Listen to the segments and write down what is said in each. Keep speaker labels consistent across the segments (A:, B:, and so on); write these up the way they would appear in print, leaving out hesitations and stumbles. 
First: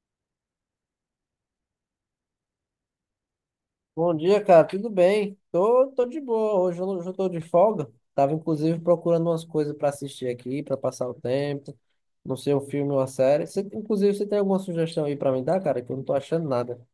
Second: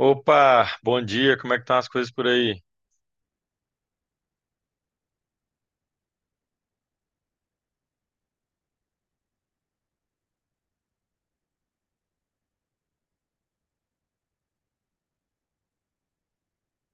A: Opa, bom dia, como é que estão as coisas por aí?
B: Bom dia, cara. Tudo bem? Tô de boa. Hoje eu tô de folga. Tava inclusive procurando umas coisas pra assistir aqui, pra passar o tempo. Não sei, um filme ou uma série. Inclusive, você tem alguma sugestão aí pra me dar, cara? Que eu não tô achando nada.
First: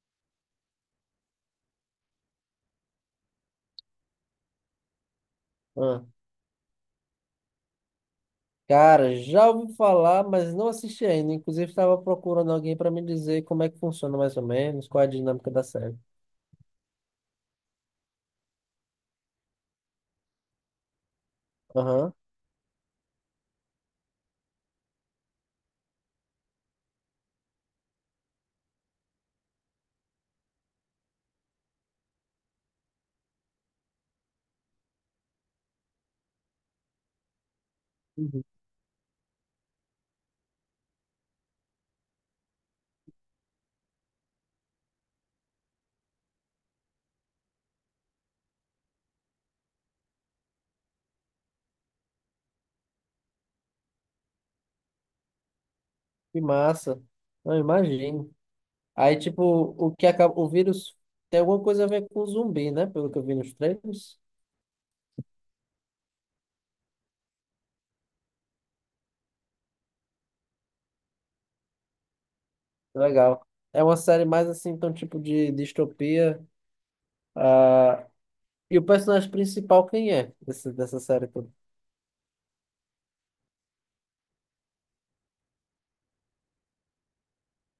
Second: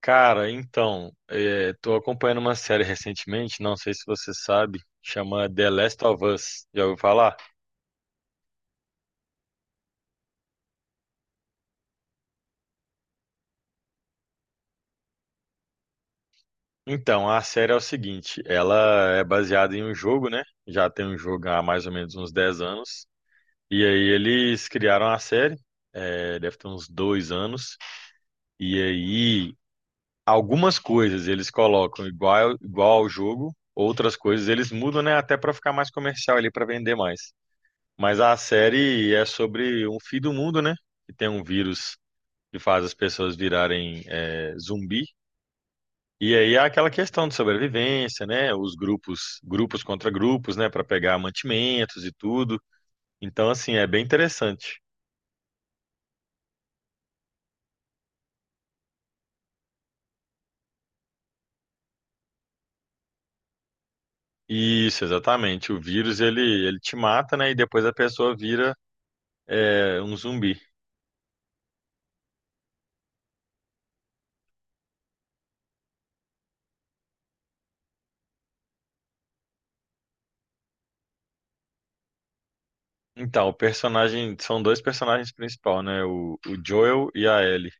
A: Cara, então, estou acompanhando uma série recentemente, não sei se você sabe, chama The Last
B: Ah,
A: of Us, já ouviu falar?
B: cara, já ouvi falar, mas não assisti ainda. Inclusive, tava procurando alguém pra me dizer como é que funciona mais ou menos, qual é a dinâmica da série.
A: Então, a série é o seguinte, ela é baseada em um jogo, né? Já tem um jogo há mais ou
B: Aham.
A: menos uns 10 anos, e aí eles criaram a série, deve ter uns dois anos, e aí algumas coisas eles colocam igual, igual ao jogo, outras coisas eles mudam, né? Até para ficar mais comercial ali, para vender mais. Mas a
B: Uhum.
A: série é sobre um fim do mundo, né? Que tem um vírus que faz as pessoas virarem zumbi. E aí é aquela questão de sobrevivência, né? Os grupos, grupos contra grupos, né? Para pegar mantimentos e tudo. Então, assim, é bem interessante.
B: Que massa. Não, imagino. Aí, tipo, o que acaba, o vírus tem alguma coisa a ver com zumbi, né? Pelo que eu vi nos trailers.
A: Isso, exatamente. O vírus ele te mata, né? E depois a pessoa vira um zumbi.
B: Legal. É uma série mais assim, então, tipo de distopia. ah E o personagem principal, quem é dessa série toda?
A: Então, o personagem são dois personagens principais, né? O Joel e a Ellie.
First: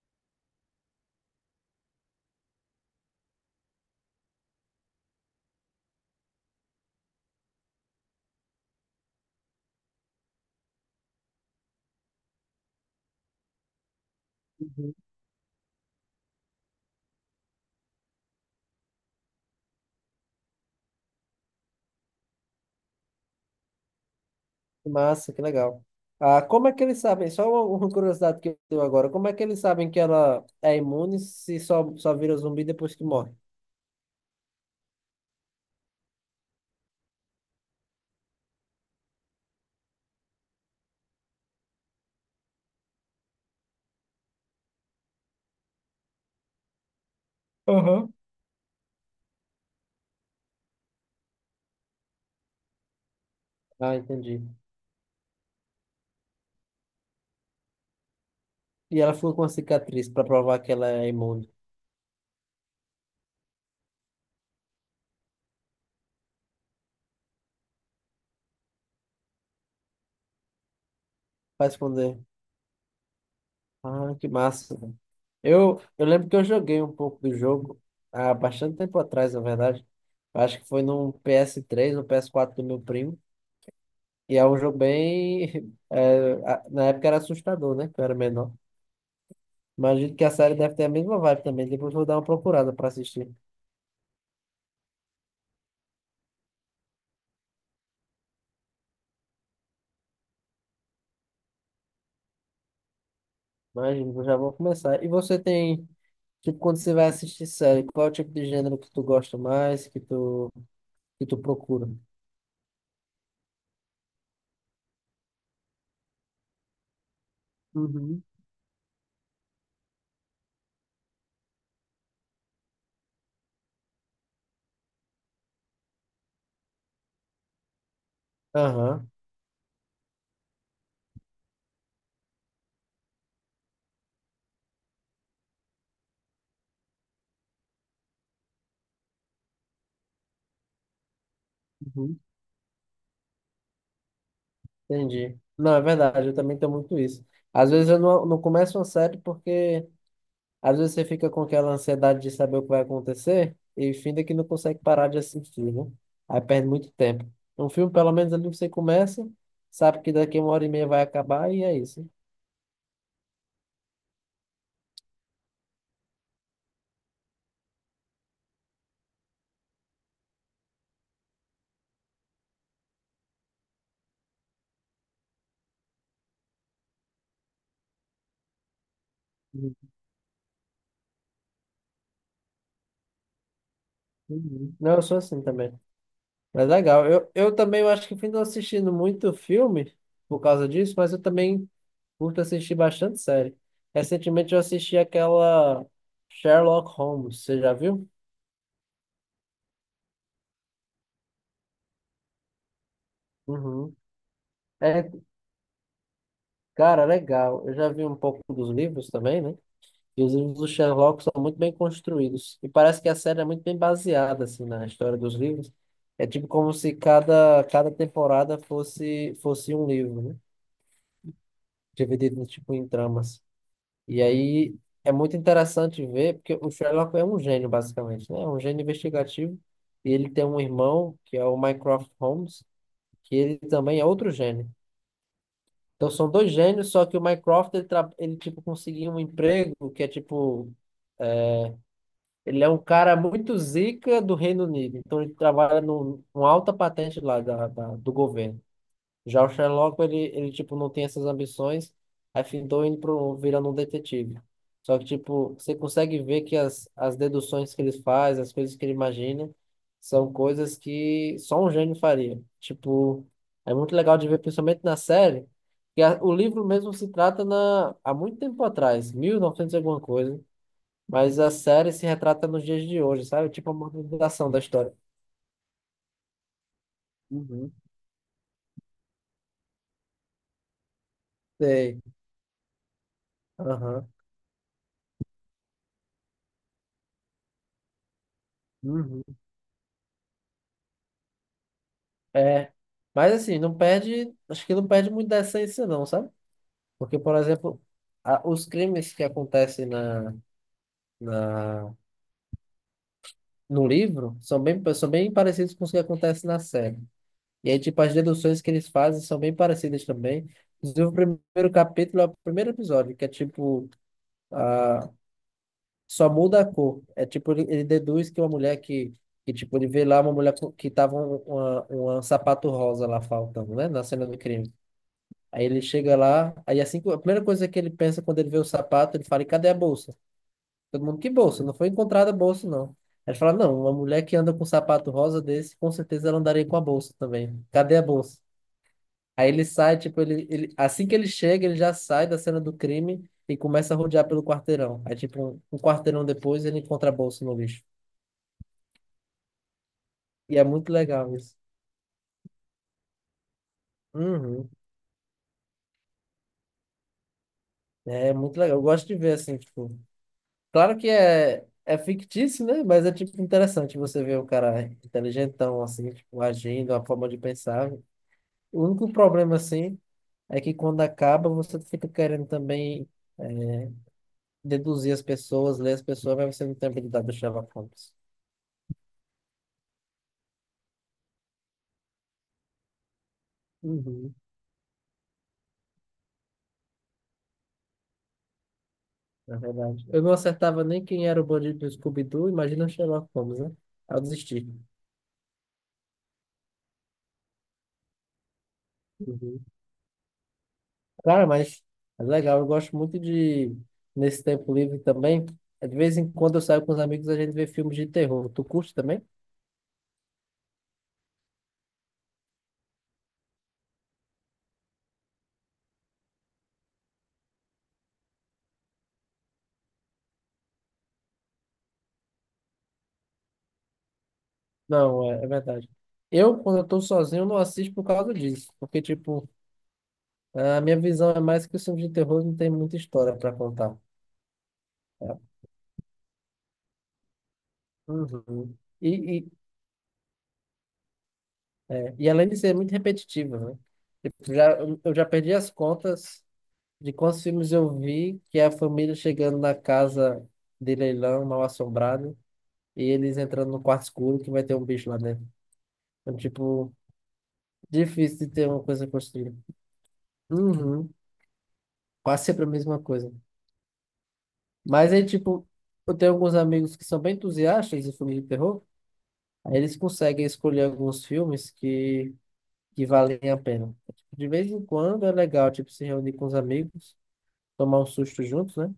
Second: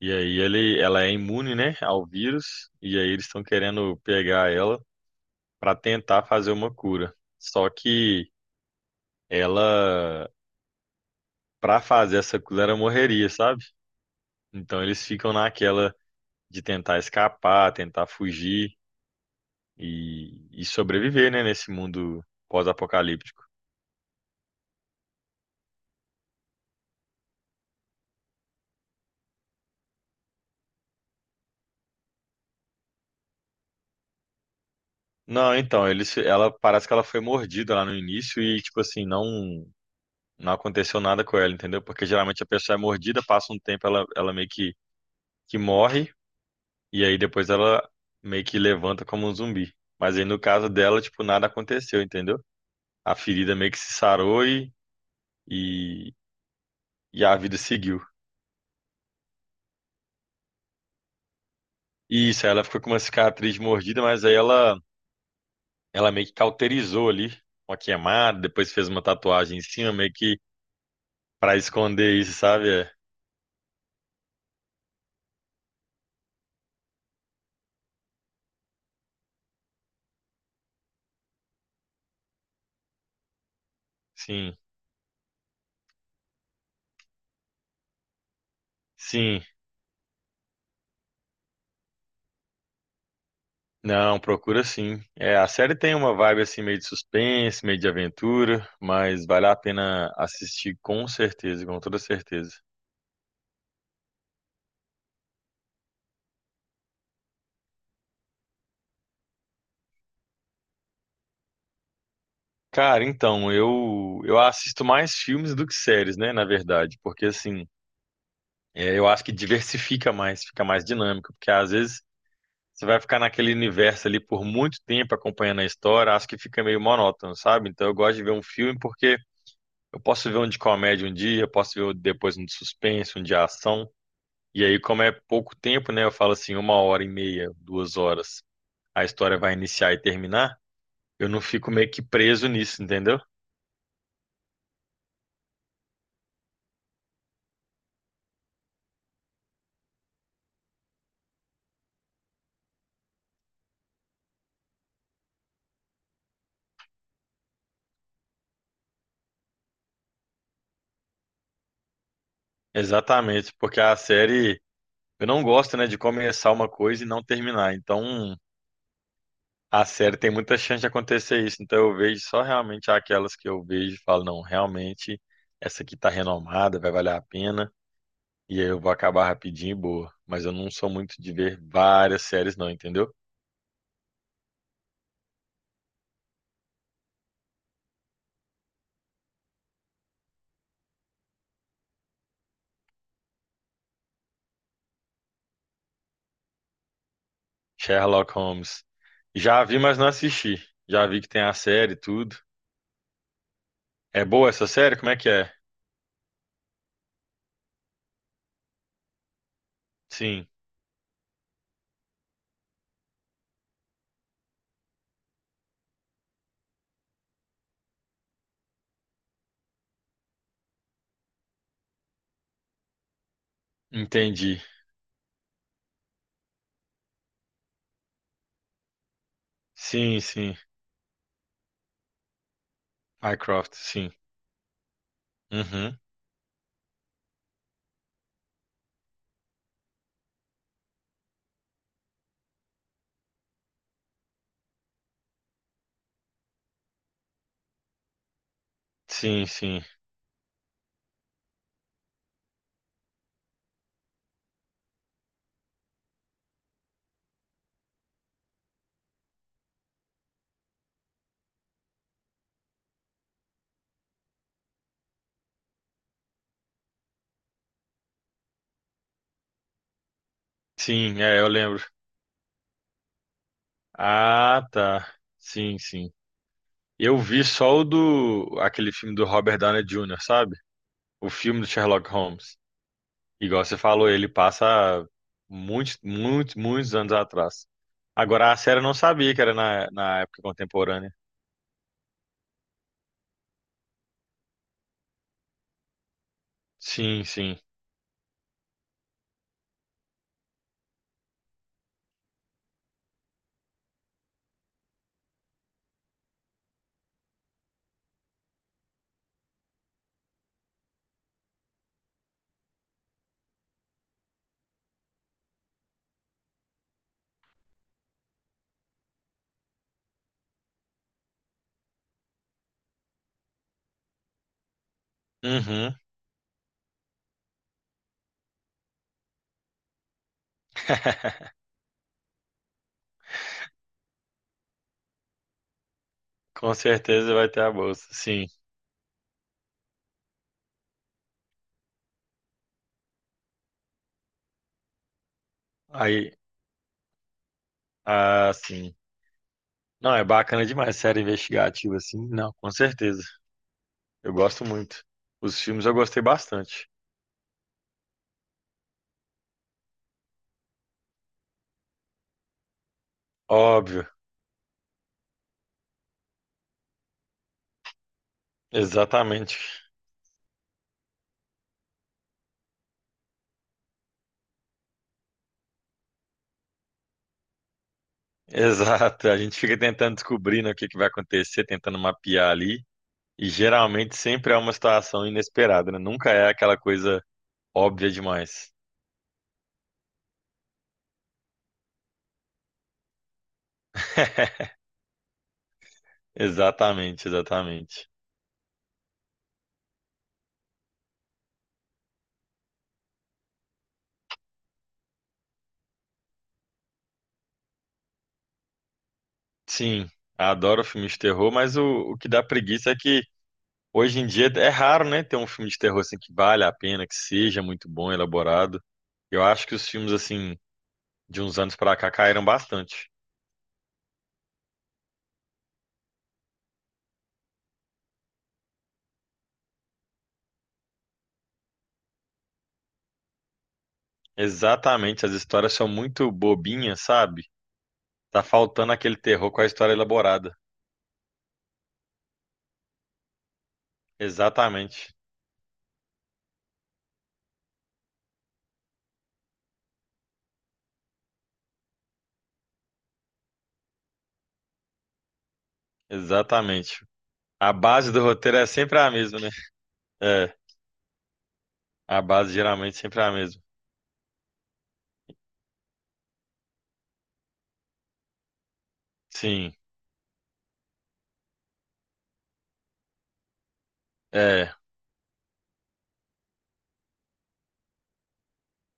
A: E aí ela é imune, né, ao vírus, e aí eles estão querendo pegar ela para tentar fazer uma cura. Só que ela, para fazer essa cura, ela morreria, sabe? Então
B: Uhum.
A: eles ficam naquela de tentar escapar, tentar fugir e sobreviver, né, nesse mundo pós-apocalíptico.
B: Que massa, que legal. Como é que eles sabem? Só uma curiosidade que eu tenho agora. Como é que eles sabem que ela é imune se só vira zumbi depois que morre?
A: Não, então, eles, ela parece que ela foi mordida lá no início e, tipo assim, não, não aconteceu nada com ela, entendeu? Porque geralmente a pessoa é mordida, passa um tempo, ela meio que morre. E aí depois ela
B: Aham.
A: meio que levanta como um zumbi. Mas aí no caso dela, tipo, nada aconteceu, entendeu? A ferida meio que se
B: Ah, entendi.
A: sarou e, e a vida seguiu.
B: E ela ficou com a cicatriz para provar que ela é imune.
A: E isso, aí ela ficou com uma cicatriz mordida, mas aí ela meio que cauterizou ali, uma queimada, depois fez uma tatuagem em cima, meio que pra
B: Vai
A: esconder
B: responder.
A: isso, sabe? É,
B: Ah, que massa. Eu lembro que eu joguei um pouco do jogo há bastante tempo atrás, na verdade. Eu acho que foi num ps três ou ps quatro do meu primo. E é
A: sim,
B: um jogo bem. É, na época era assustador, né? Que eu era menor.
A: sim.
B: Imagino que a série deve ter a mesma vibe também. Depois vou dar uma procurada pra assistir.
A: Não, procura sim. É, a série tem uma vibe assim meio de suspense, meio de aventura, mas vale a pena assistir com certeza, com toda certeza.
B: Imagino, eu já vou começar. E você tem. Tipo, quando você vai assistir série, qual é o tipo de gênero que tu gosta mais, que tu procura?
A: Cara, então, eu assisto mais filmes do que séries, né, na verdade, porque assim,
B: Uhum.
A: é, eu acho que diversifica mais, fica mais dinâmico, porque às vezes você vai ficar naquele universo ali por muito tempo acompanhando a história, acho que fica meio monótono, sabe? Então eu gosto de ver um filme
B: Aham.
A: porque eu posso ver um de comédia um dia, eu posso ver depois um de suspense, um de ação, e aí como é pouco tempo, né, eu falo assim, uma hora e meia, duas horas, a história vai iniciar e terminar, eu não fico meio que preso nisso, entendeu?
B: Entendi. Não, é verdade, eu também tenho muito isso. Às vezes eu não começo uma série porque às vezes você fica com aquela ansiedade de saber o que vai acontecer e finda que não consegue parar de assistir, né? Aí perde muito tempo. Um filme, pelo menos ali você começa, sabe que daqui uma hora e meia vai acabar e é isso.
A: Exatamente, porque a série eu não gosto, né, de começar uma coisa e não terminar. Então, a série tem muita chance de acontecer isso. Então, eu vejo só realmente aquelas que eu vejo e falo, não, realmente essa aqui tá renomada, vai valer a pena. E aí eu vou acabar rapidinho e boa. Mas eu não sou muito de ver várias séries, não, entendeu?
B: Uhum. Não, eu sou assim também. Mas legal. Eu também eu acho que fui não assistindo muito filme por causa disso, mas eu também curto assistir bastante série. Recentemente eu assisti aquela Sherlock Holmes, você já viu?
A: Sherlock Holmes. Já vi, mas não assisti. Já vi que tem a série e tudo.
B: Uhum.
A: É boa essa série?
B: É,
A: Como é que é?
B: cara, legal. Eu já vi um pouco dos livros também, né? E os
A: Sim,
B: livros do Sherlock são muito bem construídos. E parece que a série é muito bem baseada, assim, na história dos livros. É tipo como se cada temporada fosse um livro, né? Dividido, tipo, em tramas. E
A: entendi.
B: aí é muito interessante ver, porque o Sherlock é um gênio, basicamente, né? É um gênio investigativo. E
A: Sim,
B: ele tem
A: sim.
B: um irmão, que é o Mycroft Holmes, que ele
A: Mycroft,
B: também é
A: sim.
B: outro gênio.
A: Uhum.
B: Então são dois gênios, só que o Mycroft, ele tipo, conseguiu um emprego que é tipo. Ele é um cara muito zica do Reino Unido. Então ele trabalha numa alta patente lá do governo. Já
A: Sim,
B: o
A: sim.
B: Sherlock, ele tipo, não tem essas ambições, aí findou indo pro, virando um detetive. Só que, tipo, você consegue ver que as deduções que ele faz, as coisas que ele imagina, são coisas que só um gênio faria. Tipo, é muito legal de ver, principalmente na série, que o livro mesmo se trata na, há muito tempo atrás, 1900 e novecentos e alguma coisa,
A: Sim,
B: mas
A: é, eu
B: a
A: lembro.
B: série se retrata nos dias de hoje, sabe? Tipo, a modernização da
A: Ah,
B: história.
A: tá. Sim, sim. Eu vi
B: Uhum.
A: só o do aquele filme do Robert Downey Jr., sabe? O filme do
B: Sei.
A: Sherlock Holmes. Igual você falou,
B: Aham.
A: ele passa muitos, muitos, muitos anos atrás. Agora a série eu não
B: Uhum.
A: sabia que era na, na época contemporânea.
B: É. Mas assim, não perde. Acho que não perde muito da essência, não, sabe? Porque,
A: Sim,
B: por
A: sim.
B: exemplo, os crimes que acontecem na, no livro são bem parecidos com os que acontecem na série. E aí, tipo, as deduções que eles fazem são bem parecidas também. Inclusive, o primeiro capítulo é o primeiro episódio, que é tipo, ah, só muda a cor. É tipo, ele deduz que uma mulher tipo, ele vê lá uma mulher que tava uma sapato rosa lá faltando, né? Na cena do crime. Aí ele
A: Uhum.
B: chega lá, aí assim, a primeira coisa que ele pensa quando ele vê o sapato, ele fala, e cadê a bolsa? Todo mundo, que bolsa? Não foi encontrada a bolsa, não. Aí ele fala, não, uma mulher que anda com um sapato rosa desse, com certeza ela andaria
A: Com
B: com a bolsa
A: certeza vai ter
B: também.
A: a
B: Cadê a
A: bolsa.
B: bolsa?
A: Sim.
B: Aí ele sai, tipo, assim que ele chega, ele já sai da cena do crime e começa a rodear pelo quarteirão. Aí, tipo, um quarteirão
A: Aí,
B: depois, ele encontra a bolsa no lixo.
A: ah, sim. Não, é
B: E
A: bacana
B: é muito
A: demais série
B: legal isso.
A: investigativa assim. Não, com certeza. Eu gosto
B: Uhum.
A: muito. Os filmes eu gostei bastante.
B: É muito legal. Eu gosto de ver, assim, tipo, claro que é fictício, né? Mas é, tipo, interessante
A: Óbvio.
B: você ver um cara inteligentão, assim, tipo, agindo, a forma de pensar. O único problema,
A: Exatamente.
B: assim, é que quando acaba, você fica querendo também é, deduzir as pessoas, ler as pessoas, mas você não tem habilidade do Sherlock Holmes.
A: Exato. A gente fica tentando descobrir, né, o que que vai acontecer, tentando mapear ali. E geralmente
B: Uhum.
A: sempre é uma situação inesperada, né? Nunca é aquela coisa óbvia demais.
B: Na verdade, eu não acertava nem quem era o bandido do Scooby-Doo, imagina o Sherlock Holmes, né? Aí eu desisti.
A: Exatamente, exatamente.
B: Uhum. Cara, mas é legal, eu gosto muito de, nesse tempo livre também, de vez em quando eu saio com os amigos, a gente vê filmes de terror. Tu curte também?
A: Sim, adoro filme de terror, mas o que dá preguiça é que hoje em dia é raro, né, ter um filme de terror assim que vale a pena, que seja muito bom, elaborado. Eu acho que os filmes assim de uns anos pra cá caíram bastante.
B: Não, é verdade. Eu, quando eu tô sozinho, não assisto por causa disso, porque, tipo, a minha visão é mais que os filmes de terror não tem muita história para contar.
A: Exatamente, as
B: É.
A: histórias são muito bobinhas, sabe? Tá
B: Uhum.
A: faltando
B: E,
A: aquele
B: e,
A: terror com a história elaborada.
B: e além de ser muito repetitivo, né? Tipo, já, eu
A: Exatamente.
B: eu já perdi as contas de quantos filmes eu vi que é a família chegando na casa de leilão mal assombrada e eles entrando no quarto escuro que vai ter um bicho lá dentro. Então, tipo,
A: Exatamente. A base do
B: difícil de
A: roteiro é
B: ter uma
A: sempre
B: coisa
A: a mesma, né?
B: construída.
A: É,
B: Uhum.
A: a
B: Quase
A: base
B: sempre a
A: geralmente
B: mesma
A: sempre é a
B: coisa.
A: mesma.
B: Mas aí, tipo, eu tenho alguns amigos que são bem entusiastas de filmes de terror,
A: Sim,
B: aí eles conseguem escolher alguns filmes que valem a pena. Tipo, de vez
A: é.
B: em quando é legal, tipo, se reunir com os amigos, tomar um susto juntos, né?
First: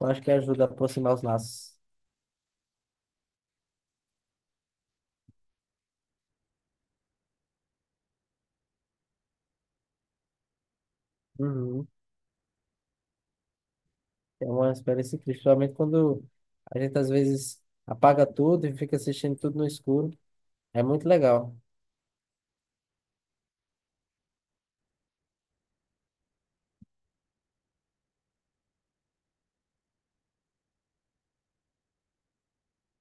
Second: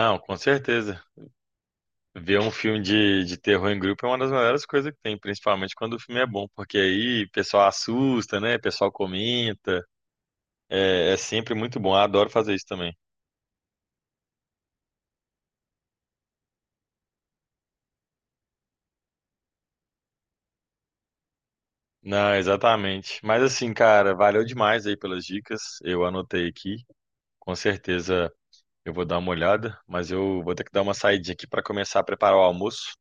B: Eu acho que
A: com
B: ajuda a
A: certeza.
B: aproximar os laços.
A: Ver um filme de terror em grupo é uma das melhores coisas que tem, principalmente quando o filme é bom, porque aí o pessoal assusta, né? O pessoal comenta. É, é sempre muito
B: Uhum.
A: bom. Eu adoro fazer isso também.
B: É uma experiência incrível, principalmente quando a gente às vezes apaga tudo e fica assistindo tudo no escuro. É muito legal.
A: Não, exatamente. Mas assim, cara, valeu demais aí pelas dicas. Eu anotei aqui. Com certeza eu vou dar uma olhada, mas eu vou ter que dar uma saidinha aqui para começar a preparar o almoço.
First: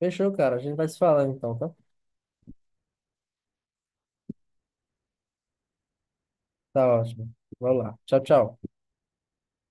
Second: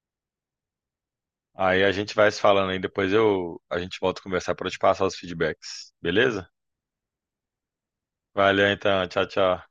B: Fechou, cara. A gente vai se falando então, tá?
A: Aí a gente vai se falando aí, depois eu a gente volta a conversar para eu te passar os feedbacks. Beleza?
B: Tá ótimo. Vamos lá. Tchau, tchau.
A: Valeu então, tchau, tchau.